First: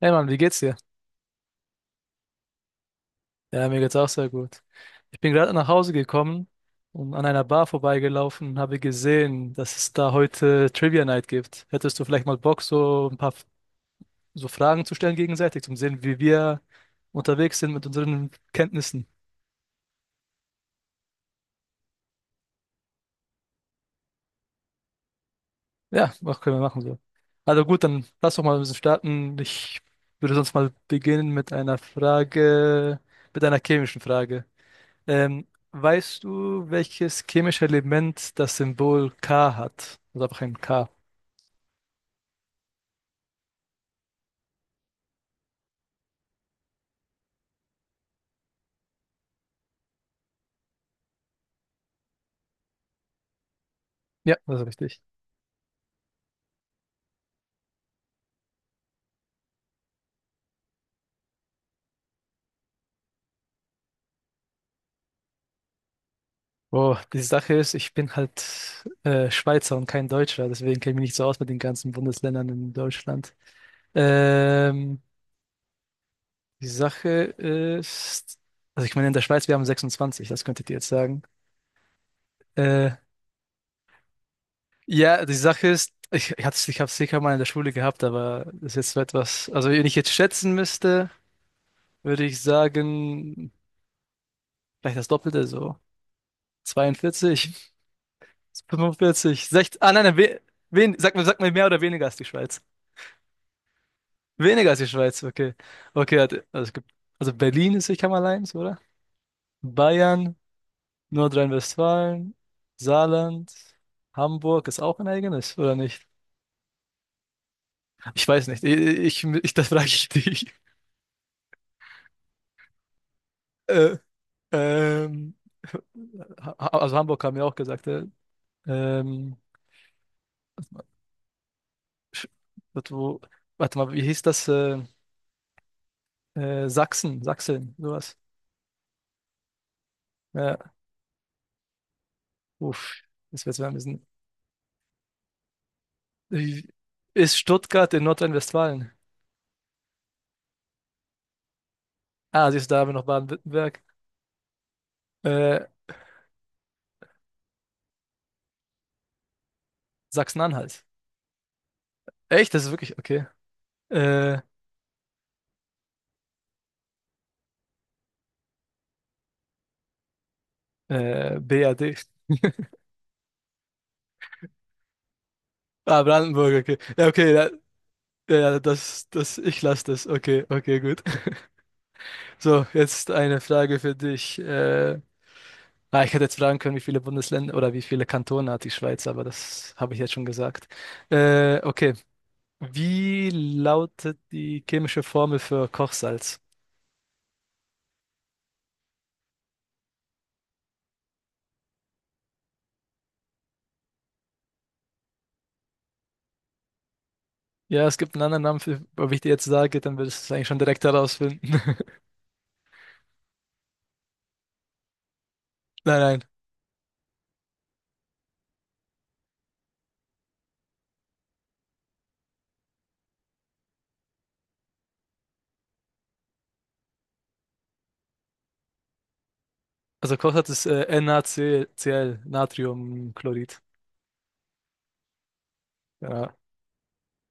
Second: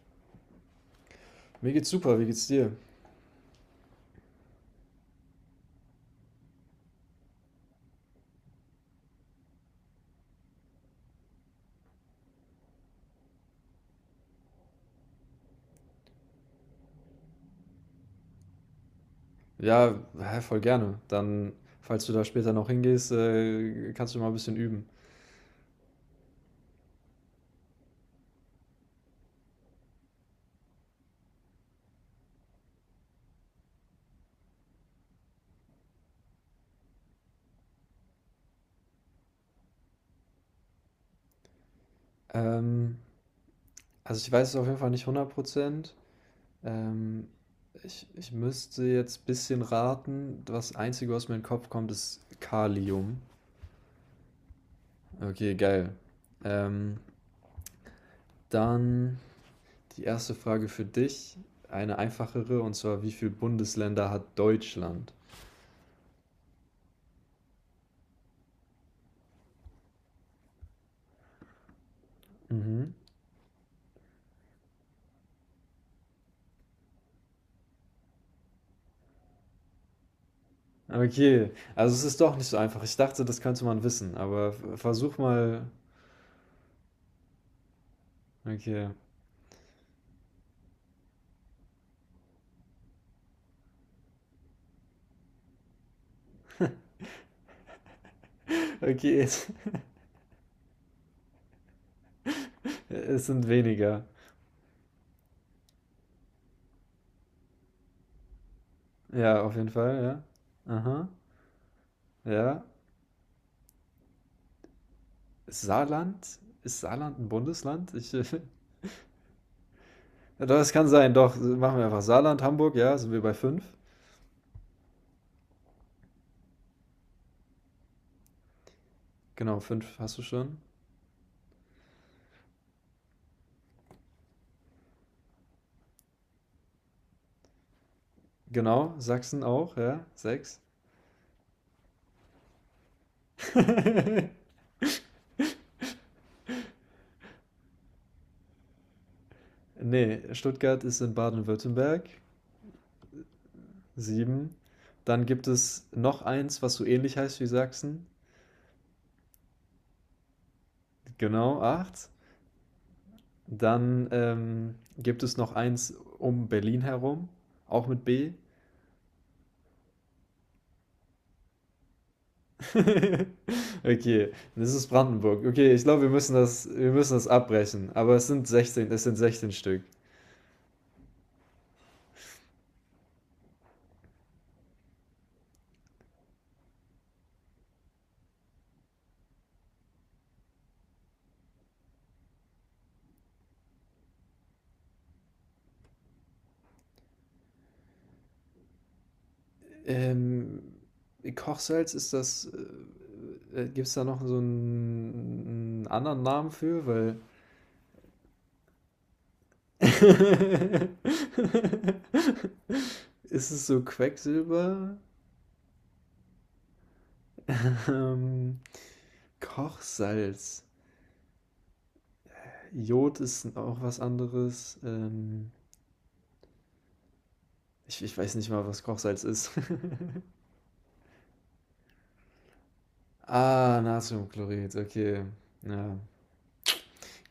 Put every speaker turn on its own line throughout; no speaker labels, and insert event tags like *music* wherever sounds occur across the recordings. Hey Mann, wie geht's dir?
Mir geht's super, wie geht's dir?
Ja, mir geht's auch sehr gut. Ich bin gerade nach Hause gekommen und an einer Bar vorbeigelaufen und habe gesehen, dass es da heute Trivia Night gibt. Hättest du vielleicht mal Bock, so ein paar so Fragen zu stellen gegenseitig, um zu sehen, wie wir unterwegs sind mit unseren Kenntnissen?
Ja, hä, voll gerne. Dann, falls du da später noch hingehst, kannst du mal ein bisschen üben.
Ja, was können wir machen so. Also gut, dann lass doch mal ein bisschen starten. Ich würde sonst mal beginnen mit einer Frage, mit einer chemischen Frage. Ähm, weißt du, welches chemische Element das Symbol K hat? Also einfach ein K.
Ähm, also ich weiß es auf jeden Fall nicht 100%. Ähm, ich müsste jetzt ein bisschen raten. Das Einzige, was mir in den Kopf kommt, ist Kalium.
Ja, das ist richtig.
Okay, geil. Ähm, dann die erste Frage für dich, eine einfachere, und zwar, wie viele Bundesländer hat Deutschland?
Oh, die Sache ist, ich bin halt Schweizer und kein Deutscher, deswegen kenne ich mich nicht so aus mit den ganzen Bundesländern in
Mhm.
Deutschland. Ähm, die Sache ist, also ich meine, in der Schweiz, wir haben 26, das könntet ihr jetzt sagen.
Okay, also es ist doch nicht so einfach. Ich
Äh,
dachte, das könnte man wissen, aber versuch
ja, die
mal.
Sache ist, ich habe es sicher mal in der Schule gehabt, aber das ist
Okay,
jetzt so etwas, also wenn ich jetzt schätzen müsste, würde ich sagen vielleicht das Doppelte, so 42,
okay, *laughs*
45, 60. Ah, nein, nein, sag mal mehr oder weniger als die Schweiz.
es sind weniger.
Weniger als die Schweiz, okay. Okay, also es gibt, also Berlin ist Sicherheitsmalleins, oder?
Ja, auf jeden Fall, ja.
Bayern,
Aha,
Nordrhein-Westfalen,
ja.
Saarland, Hamburg ist auch ein eigenes,
Ist
oder nicht?
Saarland? Ist Saarland ein Bundesland?
Ich
*laughs*
weiß nicht. Ich das frage ich
Ja,
dich.
doch, es
*laughs*
kann sein, doch. Machen wir einfach Saarland, Hamburg, ja, sind wir bei fünf.
Äh, ähm, ha, also Hamburg haben wir auch gesagt. Ähm,
Genau, fünf hast du schon.
Sch- warte, warte mal, wie hieß das? Sachsen, Sachsen, sowas.
Genau, Sachsen auch, ja,
Ja,
sechs.
uff, das wird's mal ein bisschen.
*laughs*
Wie- Ist Stuttgart in Nordrhein-Westfalen?
Nee, Stuttgart ist in Baden-Württemberg.
Ah, siehst du, da haben wir noch Baden-Württemberg.
Sieben. Dann gibt
Äh,
es noch eins, was so ähnlich heißt wie Sachsen.
Sachsen-Anhalt.
Genau, 8.
Echt? Das ist wirklich, okay.
Dann
Äh,
gibt es noch eins um Berlin herum, auch mit B.
BRD.
*laughs* Okay, das ist Brandenburg. Okay, ich glaube,
Ah, Brandenburg, okay.
wir
Ja,
müssen das
okay, ja,
abbrechen. Aber es sind
ja,
16, es sind 16
ich
Stück.
lasse das. Okay, okay, gut. *laughs* So, jetzt eine Frage für dich. Ich hätte jetzt fragen können, wie viele Bundesländer oder wie viele Kantone hat die Schweiz, aber das habe ich jetzt schon gesagt. Okay. Wie lautet die chemische Formel für Kochsalz?
Ähm, Kochsalz ist das, gibt es da noch einen anderen Namen für? Weil
Ja, es gibt einen anderen Namen für, ob ich dir jetzt sage, dann
*laughs*
würdest du es eigentlich schon direkt herausfinden. *laughs*
ist es so Quecksilber?
Nein, nein.
Ähm, Kochsalz. Jod ist auch was anderes. Ich weiß nicht mal, was Kochsalz ist. *laughs*
Also Kochsalz ist NaCl, Natriumchlorid.
Ah, Natriumchlorid, okay. Ja,
Ja.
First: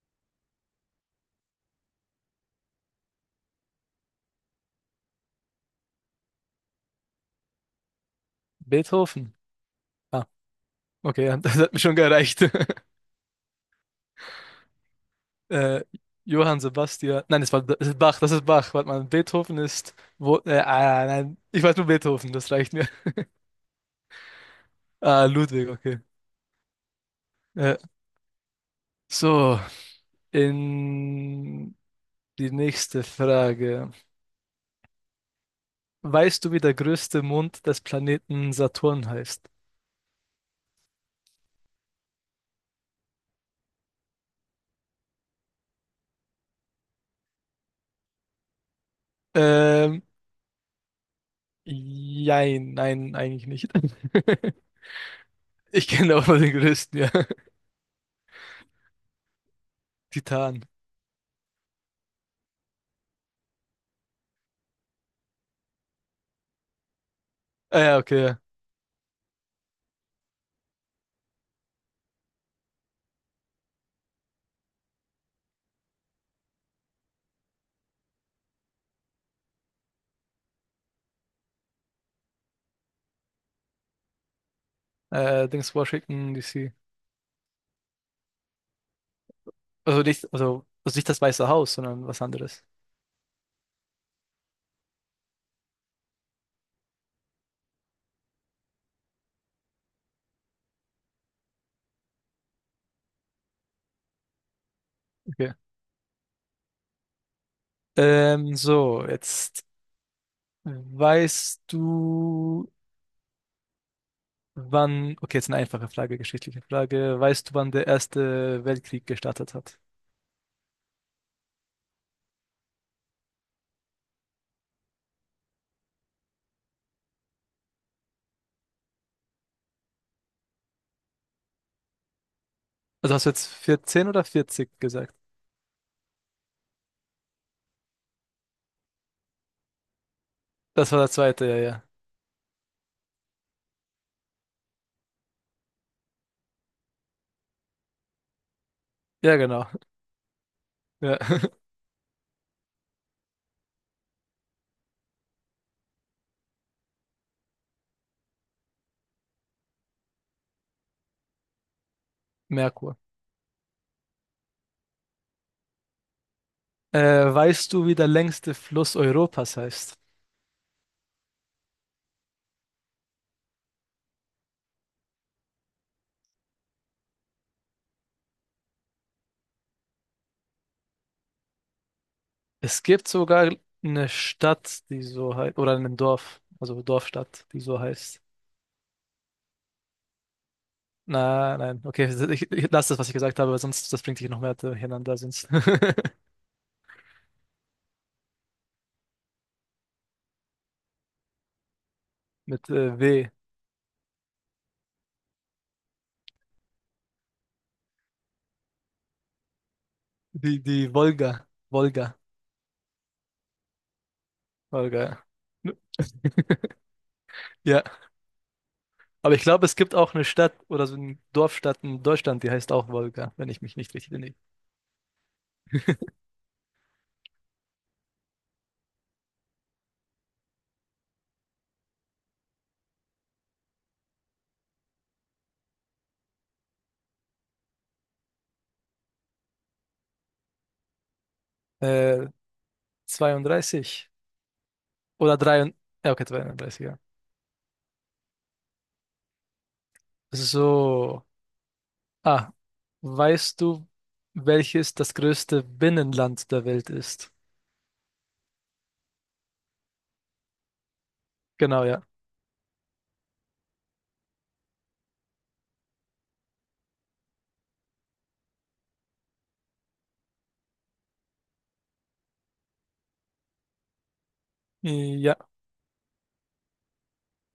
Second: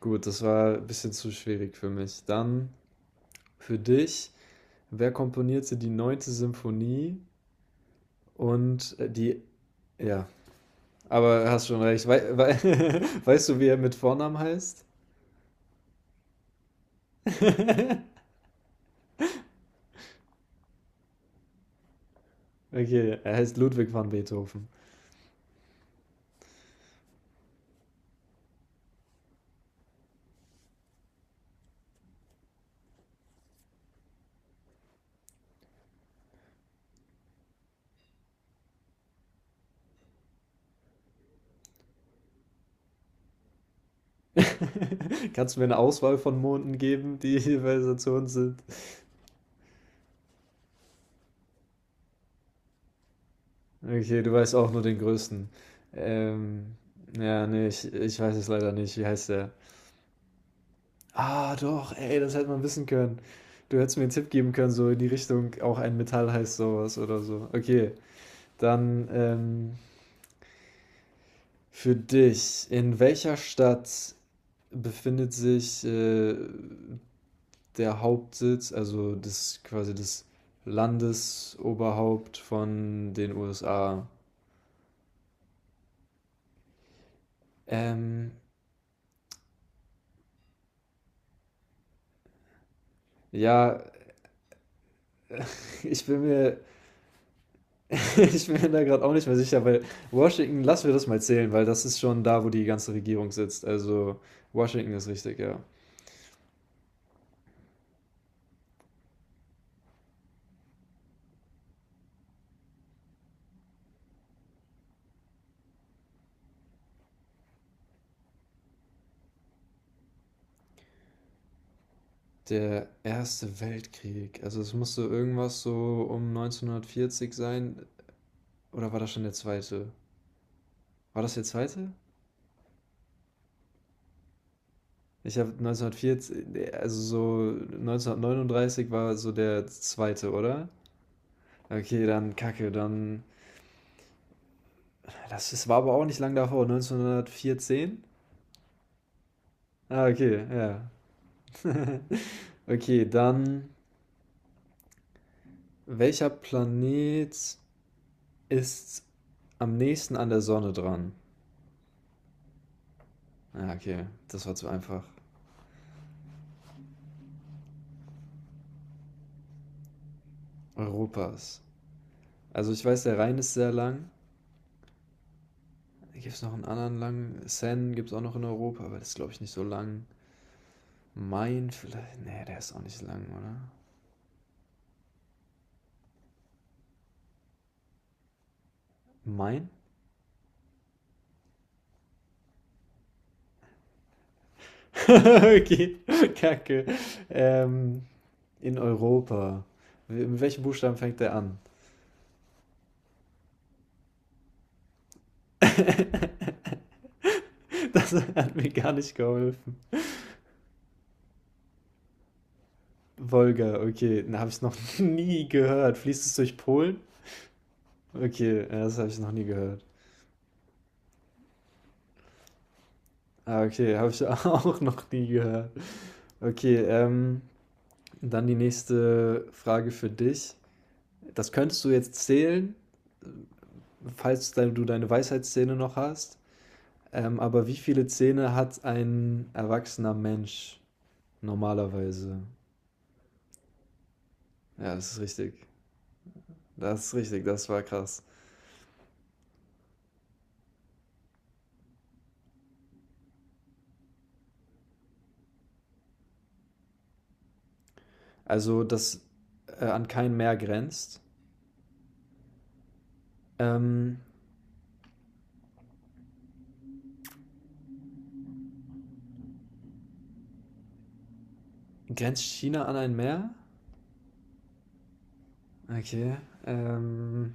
gut, das war ein bisschen zu schwierig für mich. Dann für dich, wer komponierte die neunte Symphonie und
Beethoven. Ah,
ja,
okay, ja, *laughs*
aber
das
hast
hat mir
schon
schon
recht. Wei
gereicht.
wei
*laughs*
*laughs* weißt du, wie er mit Vornamen heißt?
äh, Johann Sebastian. Nein, das ist
Okay,
Bach, das ist Bach. Warte mal, Beethoven ist. Nein, ich weiß nur Beethoven, das reicht mir. *laughs*
er heißt Ludwig van Beethoven.
Ah, Ludwig, okay. Äh, so, in die nächste Frage. Weißt du, wie der größte Mond des Planeten Saturn heißt?
*laughs* Kannst du mir eine Auswahl von Monden geben, die jeweils dazu uns sind?
Ähm, jein, nein, eigentlich nicht.
Okay, du weißt auch
*laughs*
nur den größten.
Ich kenne auch nur den
Ähm,
größten, ja. *laughs*
ja, nee, ich weiß es leider nicht. Wie heißt der?
Titan.
Ah, doch, ey, das hätte man wissen können. Du hättest mir einen Tipp geben können, so in die Richtung, auch ein Metall heißt sowas oder so.
Ah
Okay,
ja, okay.
dann für dich. In welcher Stadt befindet sich der Hauptsitz, also das quasi das Landesoberhaupt von den USA.
Ja. Dings Washington, DC.
Ähm,
Also nicht das Weiße Haus, sondern was anderes.
ja, *laughs* ich bin mir, *laughs* ich bin mir da gerade auch nicht mehr sicher, weil Washington, lassen wir das mal zählen, weil das ist schon da, wo die ganze Regierung sitzt. Also Washington ist richtig,
Okay.
ja.
So, jetzt weißt du, wann. Okay, jetzt eine einfache Frage, geschichtliche Frage. Weißt du, wann der Erste Weltkrieg gestartet hat?
Der Erste Weltkrieg, also es musste irgendwas so um 1940 sein, oder war das schon der zweite? War das der zweite?
Also hast du jetzt 14 oder 40 gesagt?
Ich habe 1940, also so 1939 war so der zweite, oder?
Das war der zweite, ja, ja.
Okay, dann Kacke, dann. Das war aber auch nicht lang davor, 1914?
Ja, genau.
Ah, okay, ja.
Ja. *laughs*
*laughs* Okay, dann. Welcher Planet ist am nächsten an der Sonne dran?
Merkur.
Ah, okay, das war zu einfach.
Äh, weißt du, wie der längste Fluss Europas heißt?
Europas. Also ich weiß, der Rhein ist sehr lang. Gibt es noch einen anderen langen? Seine gibt es auch noch in Europa, aber das ist, glaube ich, nicht so lang. Mein vielleicht. Nee, der ist auch
Es
nicht
gibt
lang,
sogar
oder?
eine Stadt, die so heißt, oder ein Dorf, also Dorfstadt, die so heißt.
Mein? *laughs*
Na, nein, okay, *laughs* ich lasse das, was ich gesagt habe, weil sonst das bringt dich noch mehr durcheinander, sonst
Okay, *laughs* kacke. Ähm, in Europa. Mit welchem Buchstaben fängt der an?
*laughs* mit W.
*laughs* Das hat mir gar nicht geholfen.
Die Wolga, Wolga,
Wolga, okay, da habe ich noch *laughs*
Wolga.
nie
Ja,
gehört. Fließt es durch Polen?
ja,
Okay, ja, das habe ich noch
aber ich
nie
glaube, es
gehört.
gibt auch eine Stadt oder so eine Dorfstadt in Deutschland, die heißt auch Wolga, wenn
Ah,
ich mich nicht
okay, habe
richtig
ich *laughs*
erinnere.
auch noch nie gehört. Okay, dann die nächste Frage für dich. Das könntest du jetzt zählen, falls du deine Weisheitszähne noch hast. Aber wie viele Zähne hat ein erwachsener Mensch
Äh,
normalerweise?
32.
Ja, das ist
Oder
richtig.
drei ja, okay, 33 ja.
Das ist richtig, das war krass.
So, ah, weißt du, welches das größte Binnenland der Welt ist?
Also, das an kein Meer grenzt.
Genau, ja.
Ähm, grenzt China an ein Meer?
Ja,
Okay. Ähm,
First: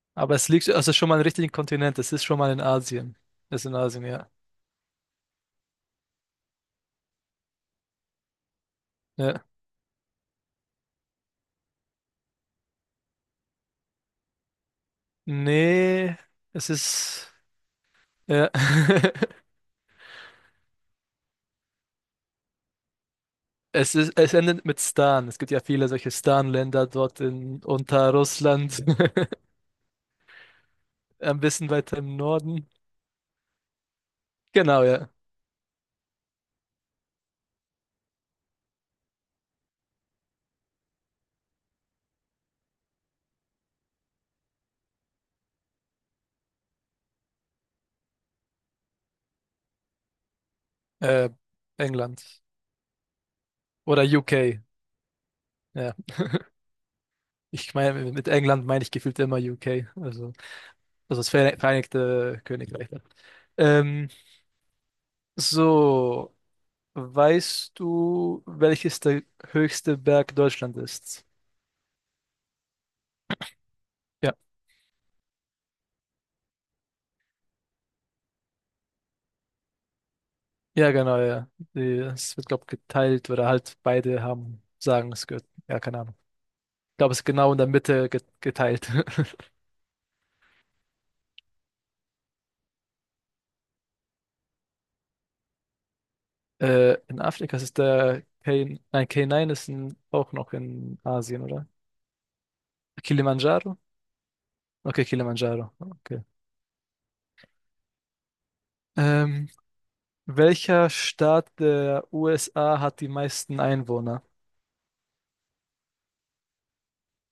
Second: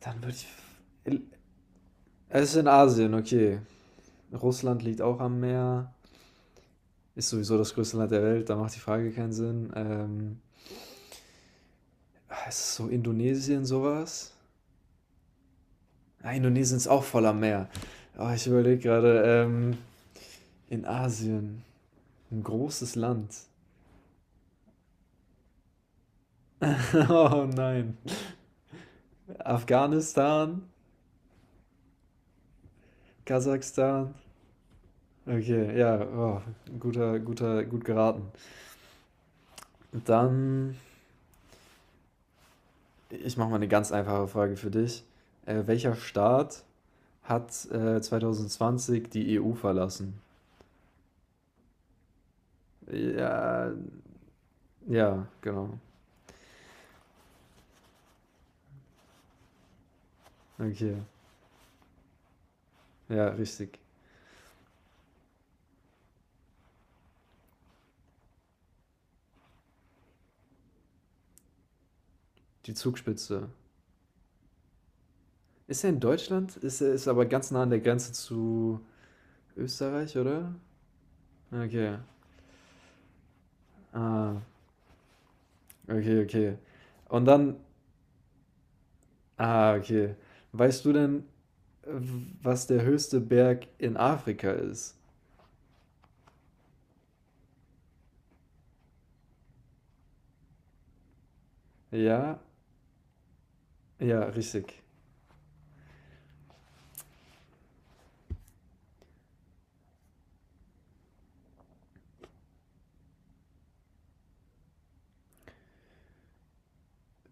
dann
aber
würde
es liegt, also schon mal
ich.
im richtigen Kontinent, es ist schon
Es
mal
ist
in
in Asien,
Asien.
okay.
Es ist in Asien, ja.
Russland liegt auch am Meer. Ist sowieso das größte Land der Welt, da macht die Frage keinen
Ja.
Sinn. Ist es so Indonesien sowas?
Nee,
Ah,
es
Indonesien ist auch voller
ist,
Meer. Oh, ich
ja.
überlege gerade,
*laughs*
in Asien, ein großes Land.
Es endet mit Stan. Es gibt ja viele solche Stan-Länder
*laughs*
dort
Oh
in,
nein.
unter Russland, *laughs*
Afghanistan,
ein bisschen weiter im Norden.
Kasachstan.
Genau, ja.
Okay, ja, oh, gut geraten. Dann, ich mache mal eine ganz einfache Frage für dich. Welcher Staat hat 2020 die EU verlassen?
Äh, England.
Ja,
Oder UK.
ja, genau.
Ja. Ich meine, mit England meine ich gefühlt immer UK, also,
Okay,
das Vereinigte Königreich. Ne?
ja, richtig.
Ähm, so, weißt du, welches der höchste Berg Deutschland ist?
Die Zugspitze.
Ja,
Ist er in Deutschland? Ist er ist aber ganz nah an der Grenze zu Österreich, oder?
ja, genau, ja.
Okay.
Es wird, glaube ich, geteilt oder halt beide
Ah,
haben, sagen, es gehört, ja, keine Ahnung.
okay, okay.
Ich glaube, es
Und
ist genau
dann,
in der Mitte geteilt. *laughs*
ah, okay. Weißt du denn, was der höchste Berg in Afrika ist?
In Afrika ist es der K, nein, K9 ist in, auch noch in Asien, oder?
Ja,
Kilimanjaro?
ja, richtig.
Okay, Kilimanjaro. Okay. Ähm, welcher Staat der USA hat die meisten Einwohner?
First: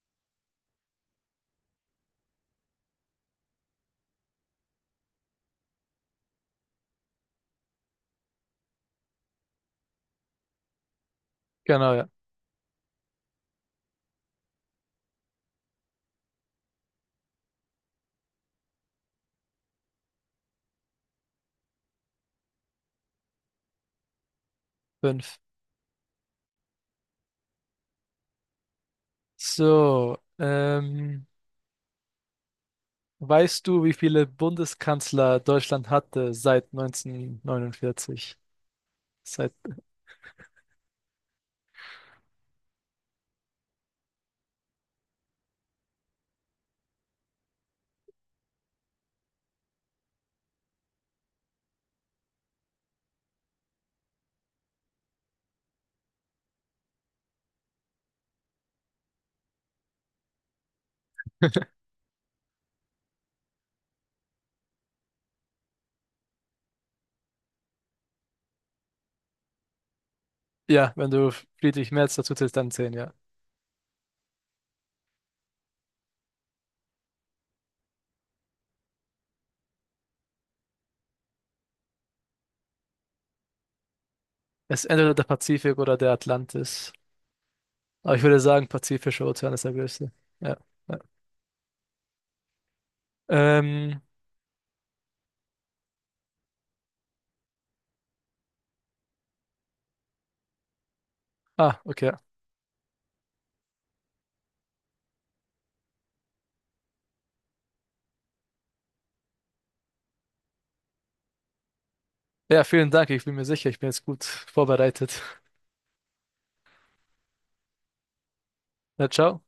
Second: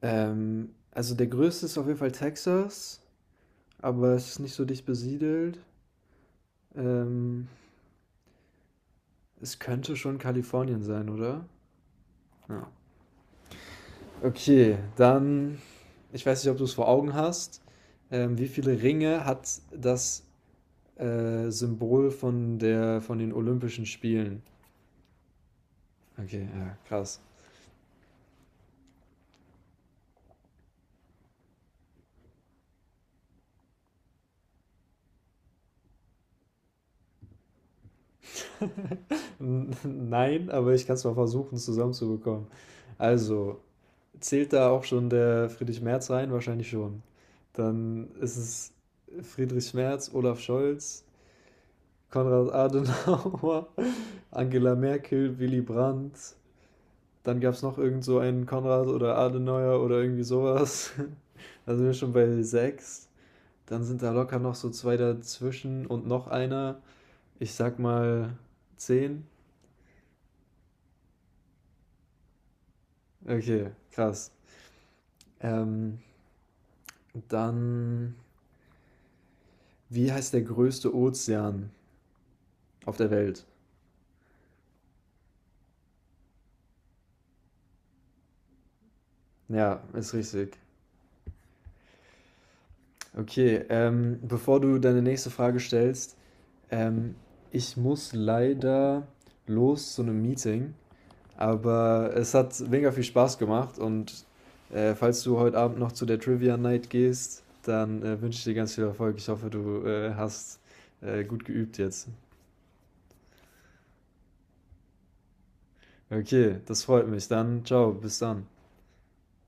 Also der größte ist auf jeden Fall Texas, aber es ist nicht so dicht besiedelt. Ähm, es könnte schon Kalifornien sein, oder?
Genau, ja.
Ja. Okay, dann, ich weiß nicht, ob du es vor Augen hast. Wie viele Ringe hat das Symbol von den Olympischen Spielen?
Fünf.
Okay, ja, krass.
So, weißt du, wie viele Bundeskanzler Deutschland hatte seit 1949?
*laughs*
Seit,
Nein, aber ich kann es mal versuchen, zusammenzubekommen. Also, zählt da auch schon der Friedrich Merz rein? Wahrscheinlich schon. Dann ist es Friedrich Merz, Olaf Scholz, Konrad Adenauer, *laughs* Angela Merkel, Willy Brandt. Dann gab es noch irgend so einen Konrad oder Adenauer oder irgendwie sowas. *laughs* Da sind wir schon bei sechs. Dann sind da locker noch so zwei dazwischen und noch einer. Ich sag mal 10.
ja, wenn du Friedrich Merz dazu zählst, dann zehn, ja.
Okay, krass. Ähm, dann, wie heißt der größte Ozean auf der Welt?
Es ist entweder der Pazifik oder der Atlantis. Aber ich würde sagen, Pazifischer Ozean ist der
Ja,
größte.
ist
Ja.
richtig.
Ja.
Okay,
Ähm,
bevor du deine nächste Frage stellst, ähm, ich muss leider los zu einem Meeting. Aber
okay.
es hat mega viel Spaß gemacht und falls du heute Abend noch zu der Trivia Night gehst, dann wünsche ich dir ganz viel Erfolg. Ich hoffe, du hast gut geübt jetzt.
Ja, vielen Dank. Ich bin mir sicher, ich bin jetzt gut vorbereitet.
Okay, das freut mich. Dann ciao, bis dann.
Na, ciao.